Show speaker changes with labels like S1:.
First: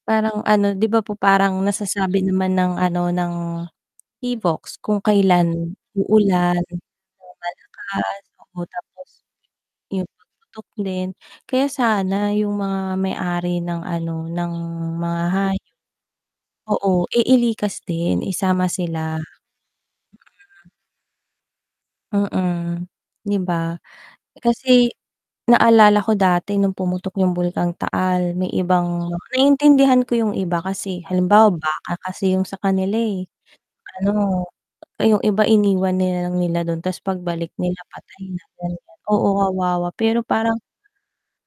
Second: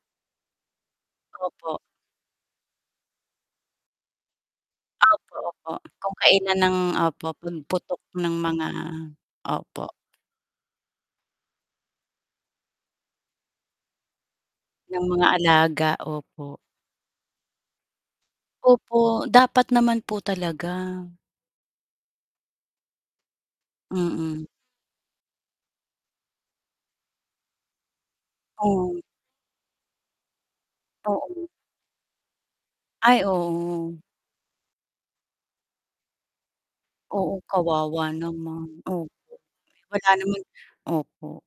S1: Parang ano 'di ba po? Parang
S2: Opo.
S1: nasasabi naman ng ano, ng PHIVOLCS kung
S2: Opo, opo.
S1: kailan
S2: Kung
S1: uulan
S2: kailan ang
S1: ng
S2: opo, pagputok
S1: malakas,
S2: ng
S1: oo,
S2: mga
S1: tapos,
S2: opo.
S1: yung pagputok din. kaya sana yung mga may ari ng ano, ng
S2: Ng
S1: mga
S2: mga
S1: hayop
S2: alaga, opo.
S1: oo, eh, ilikas din, isama sila.
S2: Opo, dapat naman po talaga.
S1: Mm, 'di ba?
S2: Mm.
S1: Kasi naalala ko dati nung pumutok yung Bulkang Taal, may
S2: Hmm.
S1: ibang naiintindihan ko yung iba kasi
S2: Oo.
S1: halimbawa baka kasi yung sa kanila
S2: Ay,
S1: eh,
S2: oo.
S1: ano yung iba iniwan nila lang nila dun tas
S2: Oo,
S1: pagbalik nila
S2: kawawa
S1: patay na
S2: naman,
S1: ganyan,
S2: opo
S1: oo, kawawa
S2: wala
S1: pero
S2: naman
S1: parang
S2: opo.